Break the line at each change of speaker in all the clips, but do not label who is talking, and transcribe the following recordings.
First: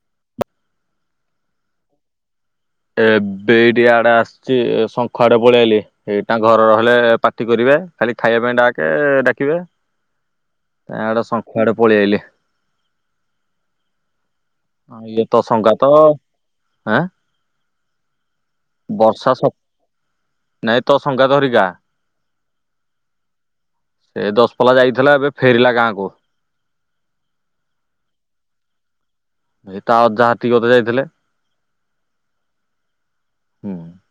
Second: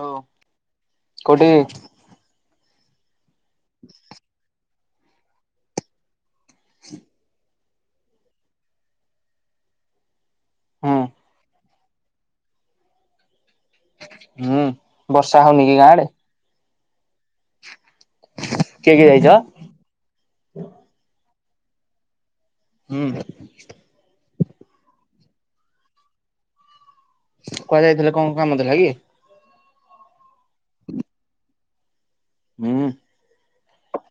Hello କୋଉଠି?
ଏବେ ଟିକିଏ ଆଡେ ଆସିଛି ଶଙ୍ଖ ଆଡେ ପଳେଇ ଆସିଲି ଏଇଠି ଘରେ ରହିଲେ ପାଟି କରିବେ ଖାଲି ଖାଇବା ପାଇଁ ଡାକେ ଡାକିବେ
ହୁଁ
ତ ଆଡ଼େ ଶଙ୍ଖ ଆଡ଼େ ପଳେଇ ଆସିଲି।
ହୁଁ
ହଁ
ବର୍ଷା
ଇଏତ
ହଉନି କି ଗାଁ
ସଙ୍ଗାତ
ଆଡେ
ହାଁ?
କିଏ କିଏ ଯାଇଛ?
ବର୍ଷା ସ ନାଇଁ ତ ସଙ୍ଗେ ଧରିକ ଆ।
ହୁଁ।
ଏ ଦଶପଲା ଯାଇଥିଲା ଏବେ ଫେରିଲା ଗାଁକୁ।
କୁଆଡ଼େ ଯାଇଥିଲା? କଣ କାମ ଥିଲା କି?
ଏ ତା ଅଜା ଘର କୁ ବୋଧେ ଯାଇଥିଲେ।
ହଁ।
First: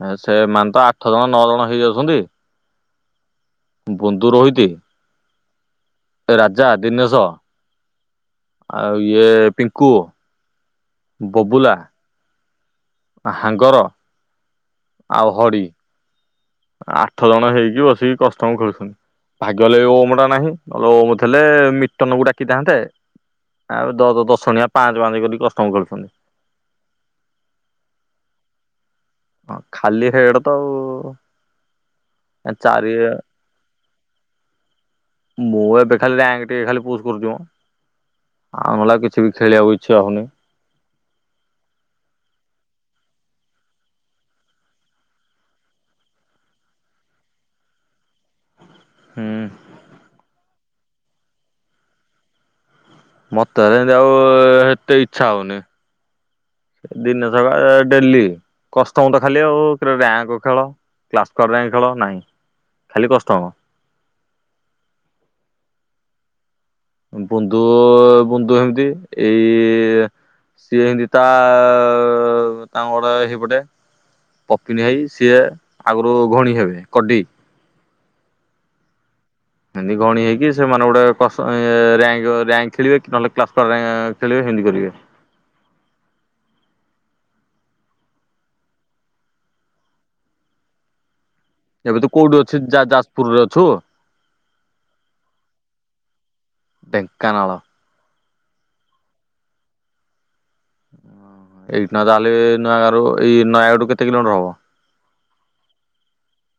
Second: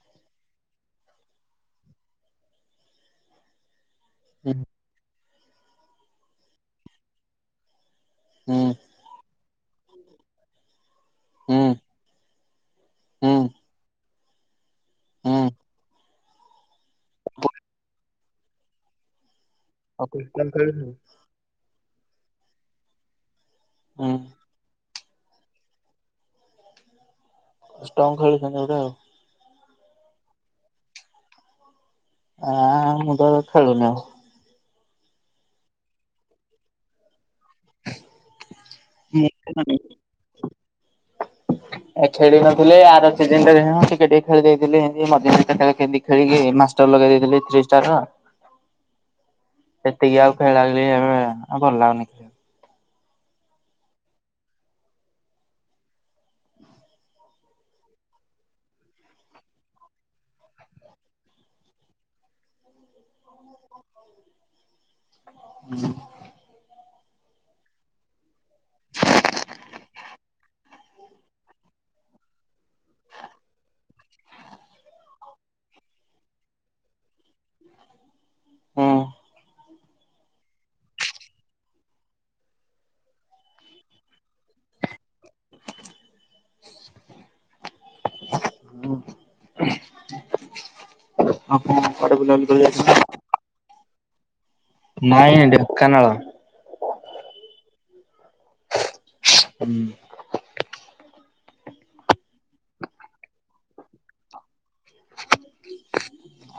ହୁଁ ସେମାନେ ତ ଆଠ ଜଣ ନଅ ଜଣ ହେଇ ଯାଉଛନ୍ତି ବନ୍ଧୁ
ହୁଁ
ରହିତି। ରାଜା ଦିନେଶ
ହୁଁ
ଆଉ ଇଏ ପିଙ୍କୁ ବବୁଲା ପି
ହୁଁ
ହାଙ୍ଗର ଆଉ
ହୁଁ।
ହରି । ଆଠ ଜଣ ହେଇକି ବସିକି କଷ୍ଟମ ଖେଳୁଛନ୍ତି । ଭାଗ୍ୟଲେ
ଆଉ
ଓମ ଟା
କଷ୍ଟମ
ନାହିଁ
ଖେଳୁଛୁ
ନହେଲେ ଓମ ଥିଲେ ମିଟନକୁ ଡାକିଥାନ୍ତେ ଆଉ
ହୁଁ
ଦଶ ଦଶଜଣିଆ ପାଞ୍ଚ ପାଞ୍ଚ କରି କଷ୍ଟମ ଖେଳୁଛନ୍ତି।
ଷ୍ଟଙ୍ଗ ଖେଳୁଛନ୍ତି ବୋଧେ ଆଉ।
ହଁ ଖାଲି ହେଡ୍ ତ ଆଉ।
ଆଁ
ଚାରି
ମୁଁ ତ ଏବେ ଖେଳୁନି ଆଉ।
ମୁଁ ଏବେ ଖାଲି ରାଙ୍କ୍ ଟିକେ ଖାଲି ପୁଶ୍ କରୁଛି ମ। ଆଉ ମଲା କିଛି ବି ଖେଳିିଆକୁ ଇଚ୍ଛା ହଉନି।
କହିଲି ଆର ସିଜନରେ ଟିକେ ଟିକେ ଖେଳି ଦେଇଥିଲି ଏନ୍ତି ମଝିରେ [unintelligible] ଖେଳିକି ମାଷ୍ଟର ଲଗେଇ ଦେଇଥିଲି ଯ। [unintelligible]
ହୁଁ।
ଖେଳାଳି ଆମେ ଆଉ ଭଲ ଲାଗୁନି।
ମତେ [unintelligible] ଆଉ ଏତେ ଇଚ୍ଛା ହଉନି। ଦିନେ [unintelligible] ଡେଲି କଷ୍ଟମ ତ ଖାଲି ଆଉ ରାଙ୍କ ଖେଳ। କ୍ଲାସ [unintelligible] ଖେଳ ନାହିଁ, ଖାଲି କଷ୍ଟମ।
ହୁଁ।
ବୁନ୍ଦୁ ବୁନ୍ଦୁ ଏମତି ଏଇ ସିଏ ଏମିତି ତା ତାଙ୍କର ହେଇପଟେ। ପପିନି ଭାଇ ସିଏ ଆଗୁରୁ [unintelligible] ଭାଇ କଡି।
ହୁଁ
ଏମିତି ଗଣି ହେଇକି ସେମାନେ ଗୋଟେ କସ ଅ ରିଆଙ୍କ୍ ରିଆଙ୍କ ଖେଳିବେ, କି ନହେଲେ କ୍ଳସ୍ ର ଖେଳିବେ ହେମ ମତି କରିବେ।
[inaudible] ଆପଣ
ଏବେ ତୁ
କୁଆଡେ
କୋଉଠି
ବୁଲାବୁଲି
ଅଛୁ
କରି ଯାଇଥିଲେ
ଯାଜପୁରରେ
[unintelligible]
ଅଛୁ
ନାଇଁ ଢେଙ୍କାନାଳ।
ଢେଙ୍କାନାଳ।
ଉଁ।
ଓହୋ ଏଇଠି ନ ତାହେଲେ ନୁଆଗାଁରୁ ଏଇ ନୟାଗଡରୁ କେତେ କିଲୋମିଟର ହବ? [inaudible]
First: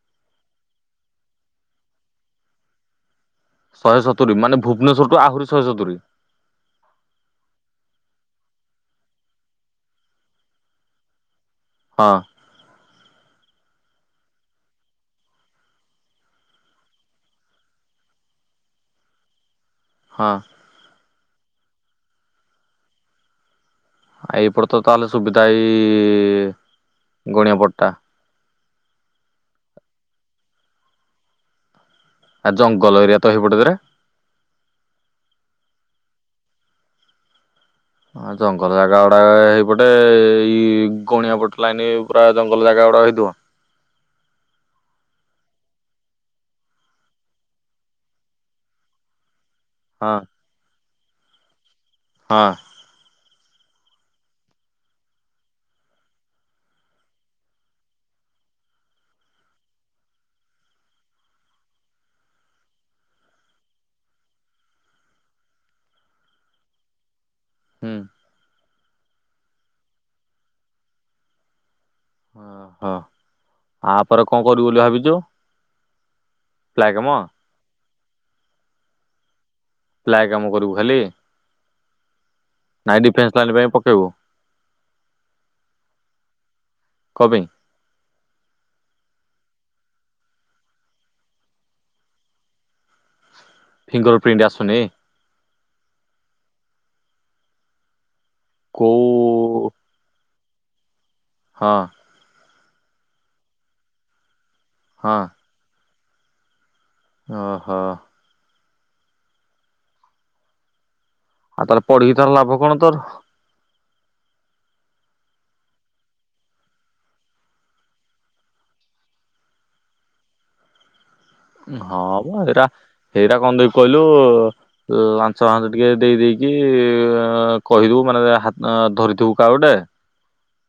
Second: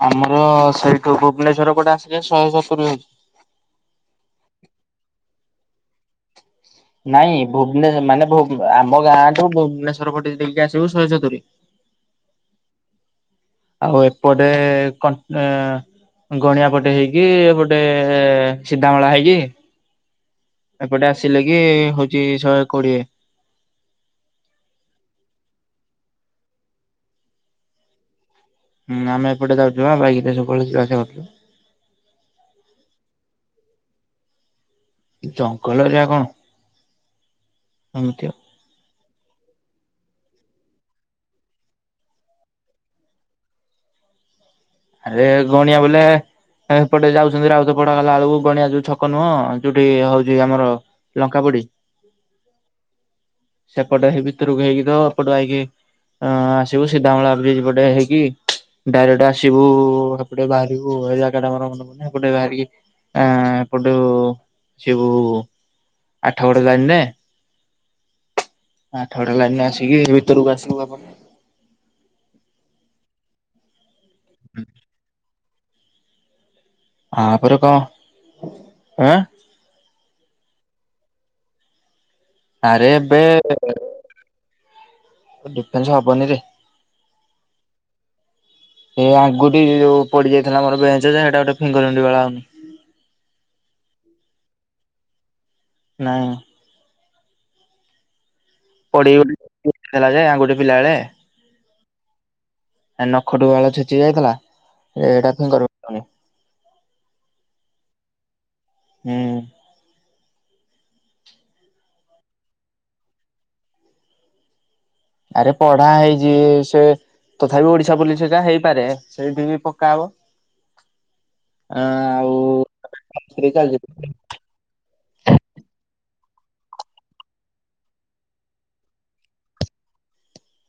ଆମର ସେଇଠୁ ଭୁବନେଶ୍ଵର ପଟେ ଆସିଲେ ଶହେ ସତୁରି ହଉଚି।
ଶହେ ସତୁୁରୀ, ମାନେ ଭୁବନେଶ୍ଵରଠୁ ଆହୁରି ଶହେ ସତୁରୀ।
ନାଇଁ ଭୁବନେଶ ମାନେ ଆମ ଗାଁଠୁ ଭୁବନେଶ୍ଵର ପଟେ ଦେଇକି ଆସିବୁ ଶହେ ସତୁରୀ।
ହଁ।
ଆଉ ଏପଟେ [unintelligible] ଏ ଗଣିଆ ପଟେ ହେଇକି ଏପଟେ ସିଧାମଳା ହେଇକି
ହଁ
ଏପଟେ ଆସିଲେ କି ହଉଛି ଶହେ କୋଡିଏ।
ଏଇପଟ ତ ତାହେଲେ ସୁବିଧା ଏଇ ଗଣିଆ ପଟା।
ହୁଁ ଆମେ ଏପଟେ ଯାଉଛୁ ବା ବାଇକ ଧରିକି ସବୁବେଳେ ଯିବା ଆସିବା କରୁଚୁ।
ଆ ଜଙ୍ଗଲ ଏରିଆ ତ ହେଇ ପଟକରେ।
ଜଙ୍ଗଲ ଏରିଆ କଣ। ଏମିତି
ହଁ
ଆଉ
ଜଙ୍ଗଲ ଜାଗା ବା ହେଇପଟେ ଏଇ ଗଣିଆ ପଟ ଲାଇନ ପୁରା ଜଙ୍ଗଲ ଜାଗା ଗୁଡା ହେଇଥିବ। [inaudible]
ଆରେ ଗଣିଆ ବୋଲେ ଏପଟେ ଯାଉଛନ୍ତି, ରାଉତ ପଡା ଗଲ ବେଳକୁ ଗଣିଆ ଯୋଉ ଛକ ନୁହଁ। ଯୋଉଠି
ହଁ
ହଉଛି ଆମର ଲଙ୍କାପୋଡି।
ହଁ।
ସେପଟ ସେଇ ଭିତରକୁ ହେଇକି ତ ଏପଟ ଆଇକି ଅ ଆସିବୁ ସିଧାମଲା ବ୍ରିଜ୍ ପଟେ ହେଇକି ଡାଇରେକ୍ଟ ଆ ସିବୁ ସେପଟେ ବାହାରିବୁ ଏ ଜାଗାଟା ମୋର ମନେ ପଡୁନି ସେପଟେ ବାହାରିକି ଆ ଏପଟୁ ସିବୁ ଆଠଗଡ ଲାଇନରେ।
ହୁଁ।
ଆଠଗଡ ଲାଇନରେ ଆସିକି ଏ ଭିତୁରୁକୁ ଆସିବୁ [unintelligible]
ଓହୋ ଆପରେ କଣ କରିବୁ ବୋଲି ଭାବିଛୁ। ପ୍ଲାଏ କାମ
ଆପରେ କ ଆଁ
ପ୍ଲାଏ କାମ କରିବୁ ଖାଲି।
ଆରେ
ନାଇଁ
ଏବେ
ଡିଫେନ୍ସ ଲାଇନ ପାଇଁ ପକେଇବୁ
ଡିଫେନ୍ସ ହବନି ରେ।
କପାଇଁ?
ଏ ଆଙ୍ଗୁଠି ଯୋଉ ପୋଡି ଯାଇଥିଲା ମୋର ବେଞ୍ଚ ଯେ, ସେଟା ଗୋଟେ ଫିଙ୍ଗରପ୍ରିଣ୍ଟ ଭାଳ
ବନି।
ନାହିଁ। [unintelligible]
କୋଉ
ପିଲା ବେଳେ।
ହଁ।
ନଖଟୁ ବାଳ ଛେଚି ହେଇ ଯାଇଥିଲା ଏଇଟା [unintelligible]
ଓ ହୋ।
ହୁଁ।
ଆଉ ତାହେଲେ ପଢିକି ତାହାଲେ ଲାଭ କଣ ତୋର।
ଆରେ ପଢା ହେଇଛି ସେ ତଥାପି ଓଡିଶା ପୋଲିସଟା ହେଇପାରେ ସେଇଠି ବି ପକ୍କା ହବ।
[inaudible] ହଁ ଏଇଟା ଏଇଟା କଣ ଦେଖୀ
ଚାଲିଛି
କହିଲୁ ଲାଞ୍ଚ ଫାଞ୍ଚ ଟିକେ ଦେଇ ଦେଇେଇକି କି କହିଦବୁ ମାନେ ହାତ ଧରିଥିବୁ କାହାର ଗୋଟେ।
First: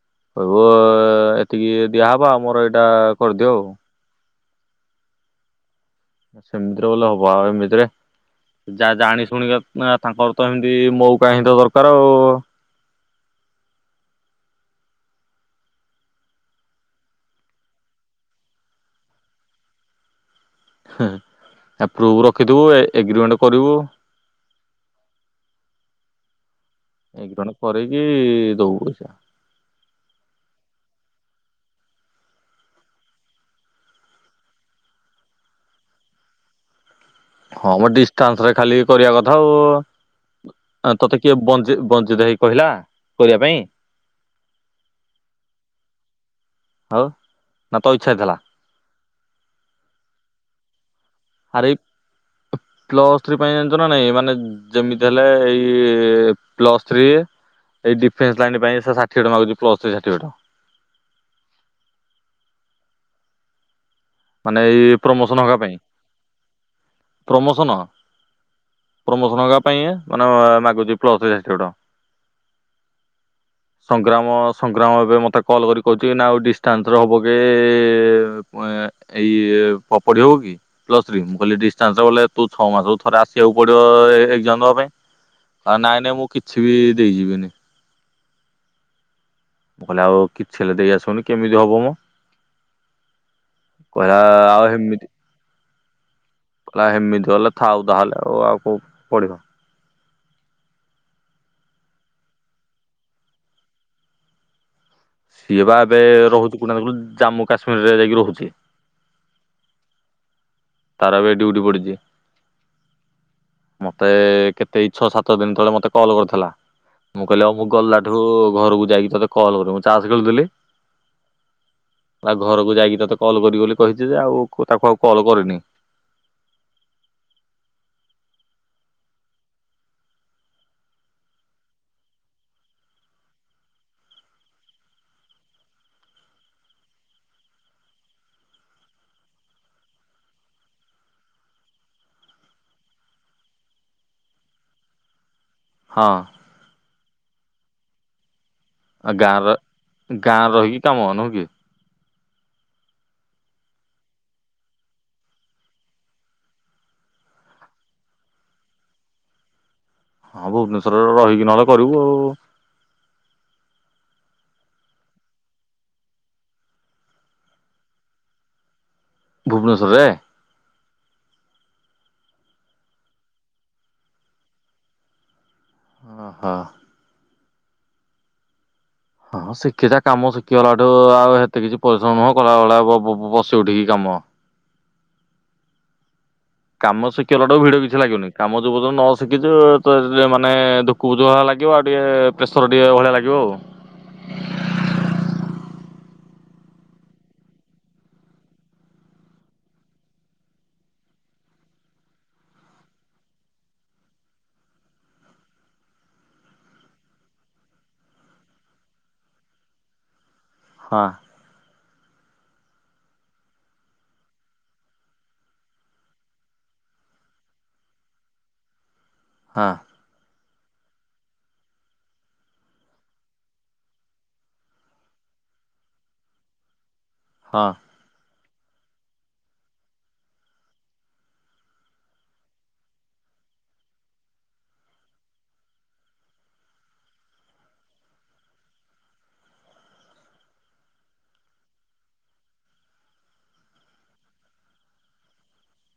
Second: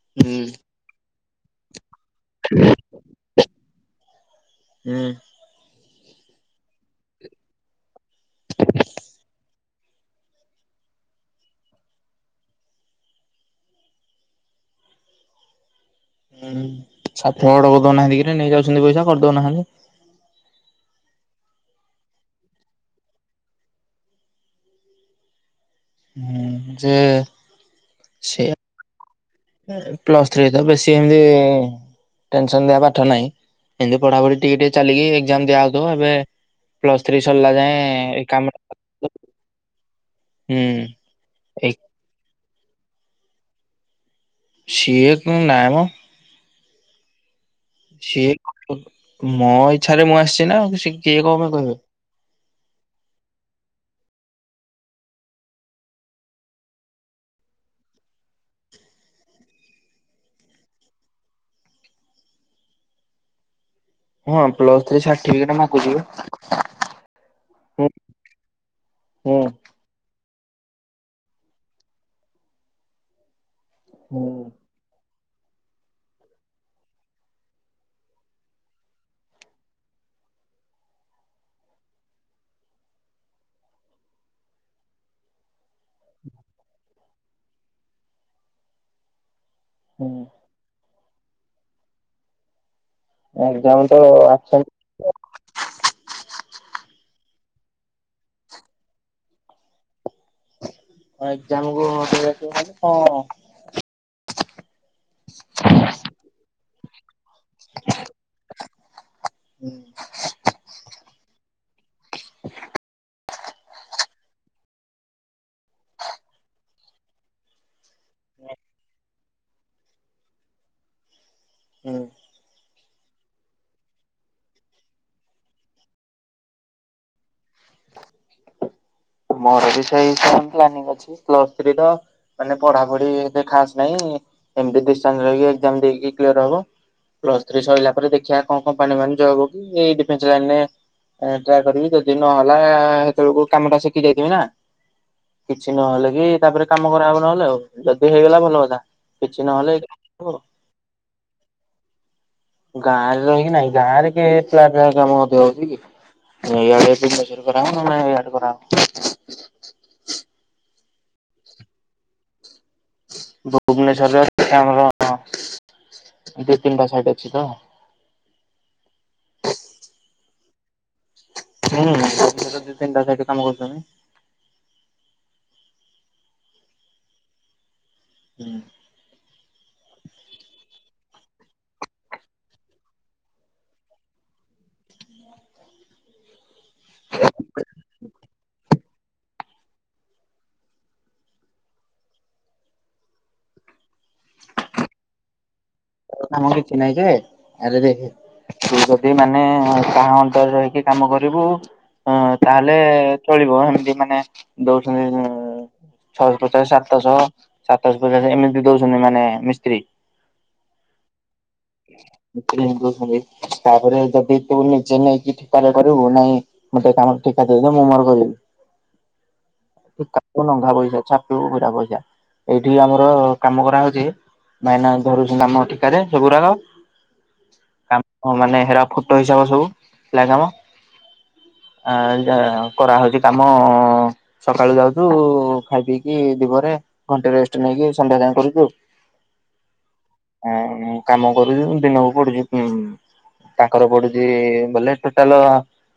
ହୁଁ
କହିବ ଏତିକି ଦିଆହବା ମୋର ଏଇଟା କରିଦିଅ ଆଉ
ହୁଁ।
ସେମିଦ୍ରେ ଗଲେ ହବ ଏମିତିରେ ଯାହା ଜାଣି ଶୁଣିକି ନା ତାଙ୍କର ତ ଏମତି ମଉକା ହିଁ ତ ଦରକାର ଆଉ।
[unintelligible] ଦଉନାହାନ୍ତି କିରେ ନେଇ ଯାଉଛନ୍ତି ପଇସା କରିଦଉନାହାନ୍ତି।
ଆପ୍ରୁଭ ରଖିଥିବୁ ଏଗ୍ରିମେଣ୍ଟ କରିବୁ।
ହୁଁ। ଯେ
ଏଗ୍ରୀମେଣ୍ଟ କରିକି
ସେ
ଦବୁ ପଇସା।
ପ୍ଲସ୍ ଥ୍ରୀ ତ ବେଶି ଏମତି ଟେନସନ ଦିଆ ପାଠ ନାହିଁ ଏମତି ପଢାପଢି ଟିକେ ଟିକେ ଚାଲିକି ଏକ୍ଜାମ ଦିଆ ହଉଥିବ ଏବେ ପ୍ଲସ୍ ଥ୍ରୀ ସରିଲା
ହଁ
ଯାଏଁ
ମ
ଏଇ
ଡିଷ୍ଟାନ୍ସ
କାମ
ରେ ଖାଲି କରିବା କଥା
ହୁଁ
ଆଉ। ତୋତେ କିଏ
ଏ
ବଞ୍ଜି ବଞ୍ଚିଦେଇ କହିଲା କରିବା ପାଇଁ।
ସିଏ ତ ନାଇ ମ।
ଆ
ସିଏ ମୋ ଇଚ୍ଛାରେ ମୁଁ ଆସିଛି ନା ଆଉ କିଏ କଣ ପାଇଁ
ଆରେ
କହିବେ
ପ୍ଲସ୍ ଥ୍ରୀ ପାଇଁ ଜାଣିଛ ନା ନାଇଁ ମାନ ଯେମିତି ହେଲା ଏଇ ପ୍ଲସ ଥ୍ରୀ ଏଇ ଡିଫେନ୍ସ ଲାଇନ୍ ପାଇଁ ସାର୍ଟିଫିକେଟ ମାଗୁଛି ପ୍ଲସ ଥ୍ରୀ ସାର୍ଟିଫିକେଟ। [inaudible]
ହଁ
ମାନେ
ପ୍ଲସ୍
ଏଇ
ଥ୍ରୀ
ପ୍ରମୋସନ
ସାର୍ଟିଫିକେଟ
ହବା ପାଇଁ
ମାଗୁଛି ବା।
ପ୍ରମୋସନ।
ହୁଁ ହୁଁ
ପ୍ରମୋସନ ହବା ପାଇଁ ମାନେ ମାଗୁଛି ପ୍ଲସ ଥ୍ରି ସାର୍ଟିଫିକେଟ।
ହୁଁ
ସଂଗ୍ରାମ ସଂଗ୍ରାମ ଏବେ ମତେ ତ କଲ୍ କରିକି କହୁଛି ନା ଆଉ ଡିଷ୍ଟାନ୍ସର ହେବ କି ଏଇ ପ ପଢ଼ି ହବ କି ପ୍ଲସ୍ ଥ୍ରି ମୁଁ କହିଲି [unintelligible] ଗଲେ ତୁ ଛଅ ମାସ କୁ ଥରେ ଆସିବାକୁ ପଡିବ। ତ ଏକଜାମ୍ ଦବା ପାଇଁ ଆ ନାଇଁ ନାଇଁ ମୁଁ କିଛି ବି ଦେଇଯିବିନି। ମୁଁ କହିଲେ
ହୁଁ
ଆଉ କିଛି ହେଲେ ଦେଇ ଆଶିବନି କେମିତି ହବ ମ?
ଏକ୍ଜାମ ତ
କହିଲା
ଆବସେଣ୍ଟ
ଆଉ ହେମିତି କହିଲା ହେମିତି ଗଲେ ଥାଉ ତାହାଲେ ଆଉ କୋଉ ପଢିବ
ଏକ୍ଜାମ ବେଳକୁ [unintelligible]
ସିଏ ବା ଏବେ ରହୁଛି [unintelligible] ଜାମ୍ମୁ କାଶ୍ମୀରରେ ଯାଇକି ରହୁଛି। ତାର ଏବେ ମୋତେ କେତେ ଏଇ ଛଅ ସାତ ଦିନ ତଳେ ମୋତେ କଲ୍ କରିଥିଲା। ମୁଁ କହିଲି ଆଉ ମୁଁ ଗଲା ଠୁ ଘରକୁ ଯାଇକି ତୋତେ କଲ୍ କର। ମୁଁ ଚାସ ଖେଳୁଥିଲି
ହୁଁ
ତା ଘରକୁ ଯାଇକି ତୋତେ କଲ୍ କରିବ ବୋଲି କହିଚି ଯେ ଆଉ କ-ତାକୁ ଆଉ କଲ୍ କରିନି।
ମୋର ବି ସେଇ ସେମ୍ ପ୍ଲାନିଂ ଅଛି। ପ୍ଲସ୍ ଥ୍ରୀ ର ମାନେ ପଢାପଢି ଏତେ ଖାସ୍ ନାହିଁ। ଏମତି [unintelligible] କି ଏକ୍ଜାମ ଦେଇକି କ୍ଲିୟର୍ ହବ। ପ୍ଲସ୍ ଥ୍ରୀ ସଇଲା ପରେ ଦେଖିବା କଣ କମ୍ପାନୀ ମାନେ ଜବ୍ କି ଏଇ ଡିଫେନ୍ସ ଲାଇନ୍ ରେ ଏଟା କରିବି ଯଦି ନହେଲା ସେତେବେଳକୁ କାମଟା ଶି କି ଯାଇଥିମି ନା। କିଛି
ହଁ।
ନହେଲେ କି ତାପରେ କାମ କରା ହବ ନହେଲେ ଆଉ। ଯଦି ହେଇଗଲା ଭଲ କଥା।
ଆଉ ଗାଁ
କିଛି
ର
ନହେଲେ ଆଉ
ଗାଁ ରହିକି କାମ ନୁହଁକି?
ଗାଁରେ ରହିକି ନାହିଁ। ଗାଁରେ କେ ପ୍ଲା ପ୍ଲାନ୍ କାମ ମଧ୍ୟ ହଉଚି କି? ଏଇ ଆଡେ [unintelligible] କରାହବ। ନହେଲେ ନାହିଁ ଇଆଡେ କରାହବ।
ହଁ ଭୁବନେଶ୍ଵରରେ ରହିକି ନହେଲେ କରିବୁ ଆଉ।
ଭୁବନେଶ୍ୱରରେ ଅଛି ଆମର ଦି ତିନଟା ସାାଇଟ୍ ଅଛି ତ
ଭୁବନେଶ୍ୱରରେ?
ହୁଁ, ଦି, ତିନଟା ସାଇଟ୍ ରେ କାମ କରୁଚନି।
ଓ ହୋ।
ହୁଁ।
ତୁ ଆଉ ହେତେ କିଛି ପରିଶ୍ରମ ନୁହଁ କଳାବେଳେ ବ-ବୁ-ବସିି ଉଠିକି କାମ।
ହଁ
କାମ ଶିକି ଗଲାଠୁ ଭିଡ କିଛି ଲାଗିବନି। କାମ ଯୋଉ ପ ତୁ ନ ଶିକିଛୁ ତ ଯେ ମାନେ ଦୁକୁଧୁଆ ଲାଗିବ ଆଉ ଟିକେ ପ୍ରେସର୍ ଟିକେ ଭଳିଆ ଲାଗିବ ଆଉ।
କାମ କିଛି ନାହିଁ ଯେ ହେଲେ ବି ହି ତୁ ଯଦି ମାନେ କାହା ଅଣ୍ଡରେ ରହିକି କାମ କରିବୁ ହଁ ତାହେଲେ ଚଳିବ ହେମିତି ମାନେ ଦଉଛନ୍ତି ଯେ ଛଅଶହ ପଚାଶ, ସାତଶହ, ସାତଶହ ପଚାଶ ଏମିତି ଦଉଛନ୍ତି ମାନେ ମିସ୍ତ୍ରୀ।
ହଁ।
[unintelligible] ଛନ୍ତି ତାପରେ ଯଦି ତୁ ନିଜେ ନେଇକି ଠିକାରେ କରିବୁ ନାଇଁ ମୋତେ ଏ କାମ ଠିକା ଦେଇଦେ ମୁଁ ମୋର କରିବି।
ହଁ।
ଓ ନଘା ପଇସା ଛାଟିବୁ ପୁରା ପଇସା। ଏଇଠି ଆମର କାମ କରାହଉଛି ଭାଇନା ଧରୁଛୁ କାମ ଠିକାରେ ସବୁ ଗୁୁଡାକ।
ହଁ।
ହଁ ମାନେ ହେରା ଫୁଟ ହିସାବ ସବୁ ପ୍ଲା କାମ।
ହ
ଆ, ଯୋ କରାହଉଚି କାମ ସକାଳୁ ଯାଉଛୁ ଖାଇ ପିଇକି ଦିପହରେ ଘଣ୍ଟେ ରେଷ୍ଟ ନେଇକି ସନ୍ଧ୍ୟା ଯାଏ କରୁଚୁ। ହଁ ମୁଁ କାମ କରୁଚୁ ଦିନକୁ ପଡୁଚି ଉଁ, ତାଙ୍କର ପଡୁଚି ବଲେ ଟୋଟାଲ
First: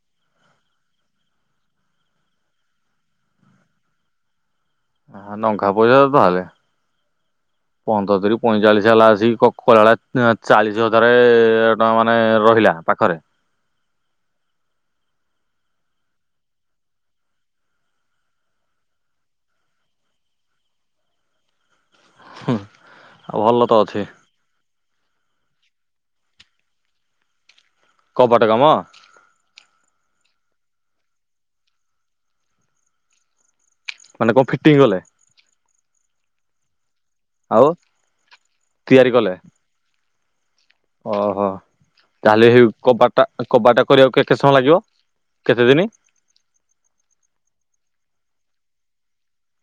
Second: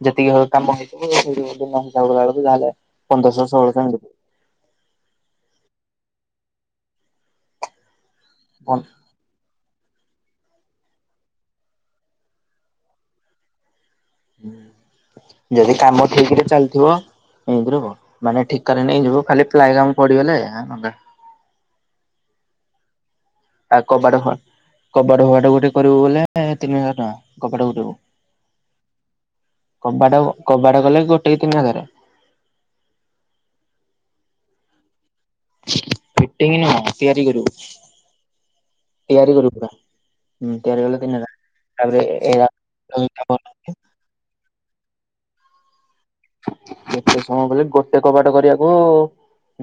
ଯେତିକି ହ-କାମ ହେଇଥିବ ସେଇଠୁ ଦିନ ହିସାବ କଲାବେଳ [unintelligible] ଲେ ପନ୍ଦରଶ ଷୋଳଶ ଏମତି।
ହ ଆହା ନଘା ପଇସା ତାହେଲେ। ପନ୍ଦତିରି ପଇଁଚାଳିଶ ହେଲା ଆସିକି କ କଳଳା ଅଁ ଚାଳିଶ ହଜାରେ ଟ ମାନେ ରହିଲା ପାଖରେ।
ଯଦି କାମ ଠିକ ରେ ଚାଲିଥିବ [unintelligible] ମାନେ ଠିକାରେ ନେଇଯିବୁ ଖାଲି ପ୍ଲାଏ କାମ ପଡିଗଲେ ଆଉ ନହେଲେ
ହୁଁ।
ଆଉ କବାଟ ଫ- କବାଟ ଫବାଟ ଗୋଟେ କରିବୁ ବୋଲେ ତିନି ହଜାର ଟଙ୍କା। କବାଟ ଗୋ
କବାଟ କାମ
କମ୍ବାଟ [unintelligible] କବାଟ କଲେ, ଗୋଟେ କି ତିନି ହଜାର
ମାନେ କଣ ଫିଟିଙ୍ଗ ଗଲେ ।
ଫିଟିଙ୍ଗି ନୁ ତିଆରି କରିବୁ,
ଆଉ
ତିଆରି କରିବୁ ପୁରା। ହୁଁ ତିଆରି କଲେ ତିନି ହଜାର
ଓହୋ,
ତାପରେ ଏରା
ତାହେଲେ ହେଇ କବାଟା, କବାଟା କରିବାକୁ କେତେ ସମୟ ଲାଗିବ? କେତେ ଦିନ?
କେତେ ସମୟ ବ ଗୋଟେ କବାଟ କରିବାକୁ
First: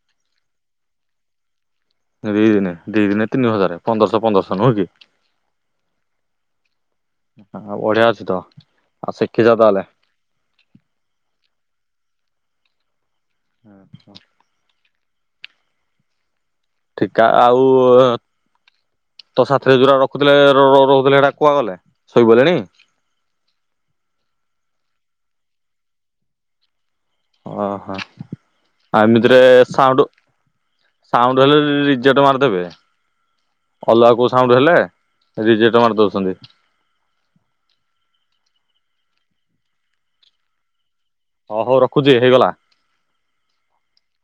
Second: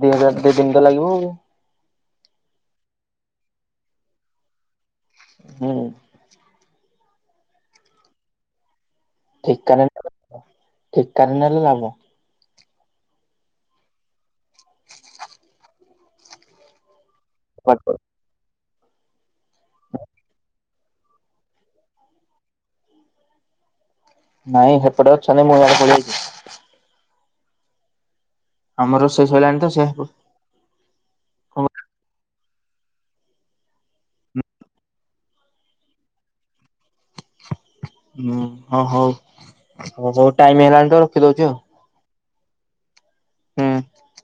ଦୁଇ ହଜାର, ଦି ଦିନ ତ ଲାଗିବ ଆ
ଦି ଦିନେ, ଦି ଦିନେ ତିନି ହଜାର, ପନ୍ଦରଶହ, ପନ୍ଦରଶହ ନୁହଁ କି?
ହୁଁ ।
ଓଡଆଛି ତ [unintelligible]
ଠିକା,
ତାହେଲେ
ଠିକା ରେ ନେଲେ ଲାଭ ।
ଆଛା । ଠିକା ଆଉ ତୋ ସାଥିରେ ଯୋରା ରଖୁଥିଲେ, ରହୁଥିଲେ, ସେଗୁରା କୁଆଗଲେ ଶୋଇଗଲେଣି । [inaudible]
ନାଇଁ ସେପଟେ ଅଛନ୍ତି, ମୁଁ ୟାଡେ ପଳେଇ ଆଇଛି।
ଓ ହୋ ଆଉ
ରୋଷେଇ
ଏମିତିରେ
ସଇଲାଣି ତ ସେ
ସାଉଣ୍ଡ, ସାଉଣ୍ଡ ହେଲେ
ହଁ
ରିଜେଟ ମାରିଦେବେ। ଅଲଗା କୋଉ ସାଉଣ୍ଡ ହେଲେ, ରିଜେଟ ମାରି ଦଉଛନ୍ତି ।
ହୁଁ ହଁ ହଉ ହଉ ହଉ ଟାଇମ ହେଲାଣି ତ ରଖିଦଉଚି ଆଉ
ହ ହଉ ରଖୁଛି ହେଇଗଲା ।
ହୁଁ ।